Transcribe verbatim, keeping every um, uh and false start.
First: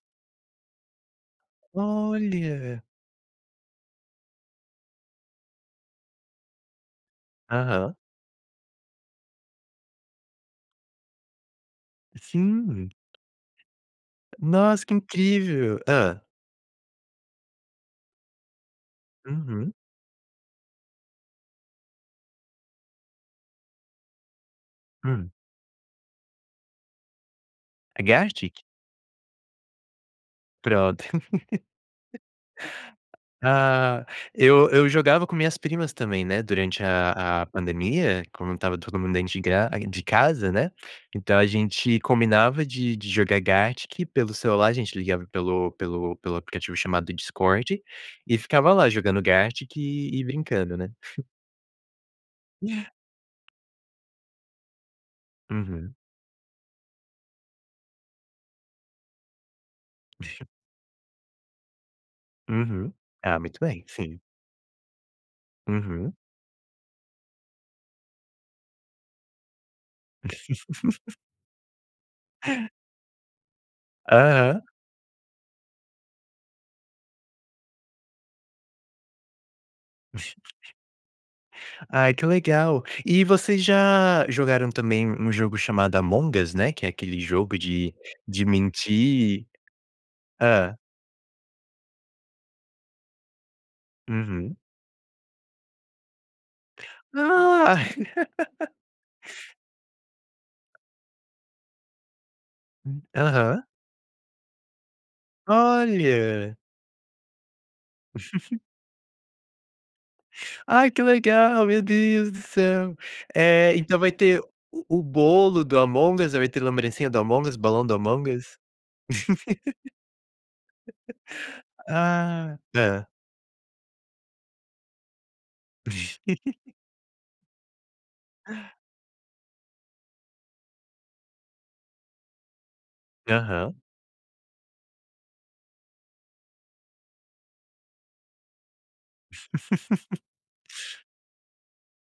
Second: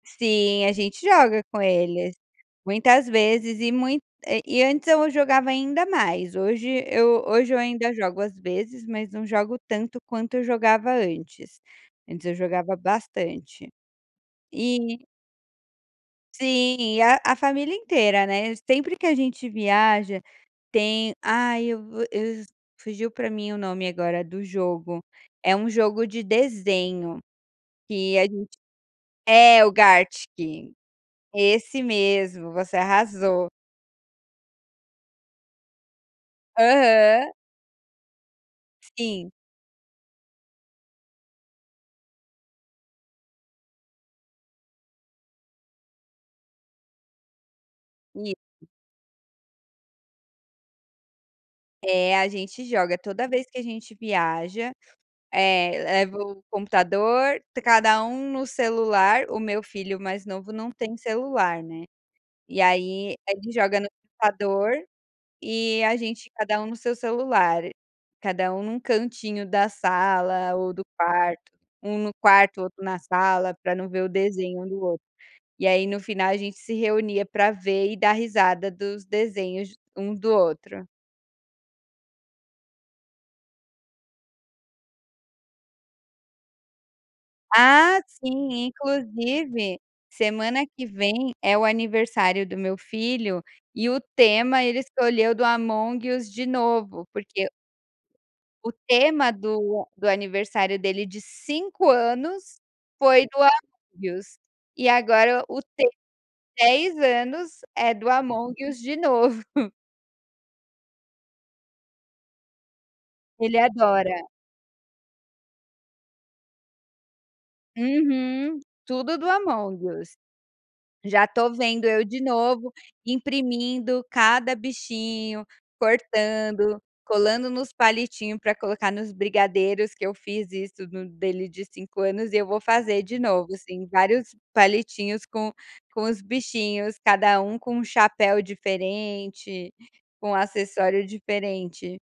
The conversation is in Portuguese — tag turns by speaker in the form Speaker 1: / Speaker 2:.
Speaker 1: Sim, a gente joga com eles,
Speaker 2: Olha.
Speaker 1: muitas vezes e muito eh, e antes eu jogava ainda mais, hoje eu hoje eu ainda
Speaker 2: Aham.
Speaker 1: jogo, às vezes, mas não jogo tanto, quanto eu jogava antes; antes eu jogava
Speaker 2: Sim.
Speaker 1: bastante.
Speaker 2: Nossa, que
Speaker 1: E
Speaker 2: incrível. Hã?
Speaker 1: Sim, e a a família inteira, né, sempre que a gente
Speaker 2: Uhum.
Speaker 1: viaja tem ai, eu vou eu fugiu pra mim o nome agora do jogo;
Speaker 2: Hum.
Speaker 1: é um jogo de desenho,
Speaker 2: É
Speaker 1: que a gente
Speaker 2: Gartic?
Speaker 1: é o Gartic,
Speaker 2: Pronto.
Speaker 1: esse mesmo, você arrasou.
Speaker 2: Ah, eu eu jogava com minhas primas também, né, durante
Speaker 1: Aham.
Speaker 2: à à pandemia, quando estava todo mundo
Speaker 1: Sim.
Speaker 2: denti gra de casa, né. Então a gente combinava de de jogar Gartic pelo celular, a gente ligava pelo pelo pelo aplicativo chamado Discord, e
Speaker 1: Isso.
Speaker 2: ficava lá, jogando Gartic e brincando, né?
Speaker 1: É, a gente joga, toda vez que a gente viaja, eh,
Speaker 2: Uhum.
Speaker 1: leva o computador, cada um no celular, o meu filho mais
Speaker 2: [unintelligible]
Speaker 1: novo não tem celular, né. E
Speaker 2: Uhum.
Speaker 1: aí,
Speaker 2: Ah,
Speaker 1: ele
Speaker 2: muito
Speaker 1: joga
Speaker 2: bem,
Speaker 1: no
Speaker 2: sim.
Speaker 1: computador, e a
Speaker 2: Uhum.
Speaker 1: gente, cada um no seu celular, cada um num cantinho da sala ou do quarto, um no quarto, outro na sala, pra não ver o desenho
Speaker 2: Aham.
Speaker 1: um do outro, e aí no final a gente se reunia para ver e dar risada dos desenhos um do outro.
Speaker 2: Ai, que legal. E vocês já jogaram também um jogo chamado Among Us, né, que é aquele jogo de
Speaker 1: Ah,
Speaker 2: de
Speaker 1: sim,
Speaker 2: mentir?
Speaker 1: inclusive, semana
Speaker 2: Hã?
Speaker 1: que vem é o aniversário do meu filho e o
Speaker 2: Uhum.
Speaker 1: tema ele escolheu do Among Us, de novo, porque
Speaker 2: Ah.
Speaker 1: o tema do do aniversário dele de cinco anos
Speaker 2: Hum,
Speaker 1: foi do
Speaker 2: aham.
Speaker 1: Among Us, e agora o tema
Speaker 2: Olha.
Speaker 1: de dez anos é do Among Us, de novo.
Speaker 2: Ai que legal, meu Deus do céu.
Speaker 1: Ele
Speaker 2: Eh, então vai
Speaker 1: adora.
Speaker 2: ter o o bolo do Among Us, vai ter lembrancinha do Among Us, balão do Among Us?
Speaker 1: Uhum, tudo do Among Us. Já tô vendo eu, de
Speaker 2: Ah,
Speaker 1: novo,
Speaker 2: hã?
Speaker 1: imprimindo cada bichinho, cortando, colando nos palitinho pra colocar nos brigadeiros, que eu fiz isso no dele de cinco anos e eu vou fazer de novo,
Speaker 2: Aham.
Speaker 1: sim, vários palitinhos com com os bichinhos, cada um com um chapéu diferente, com um acessório diferente.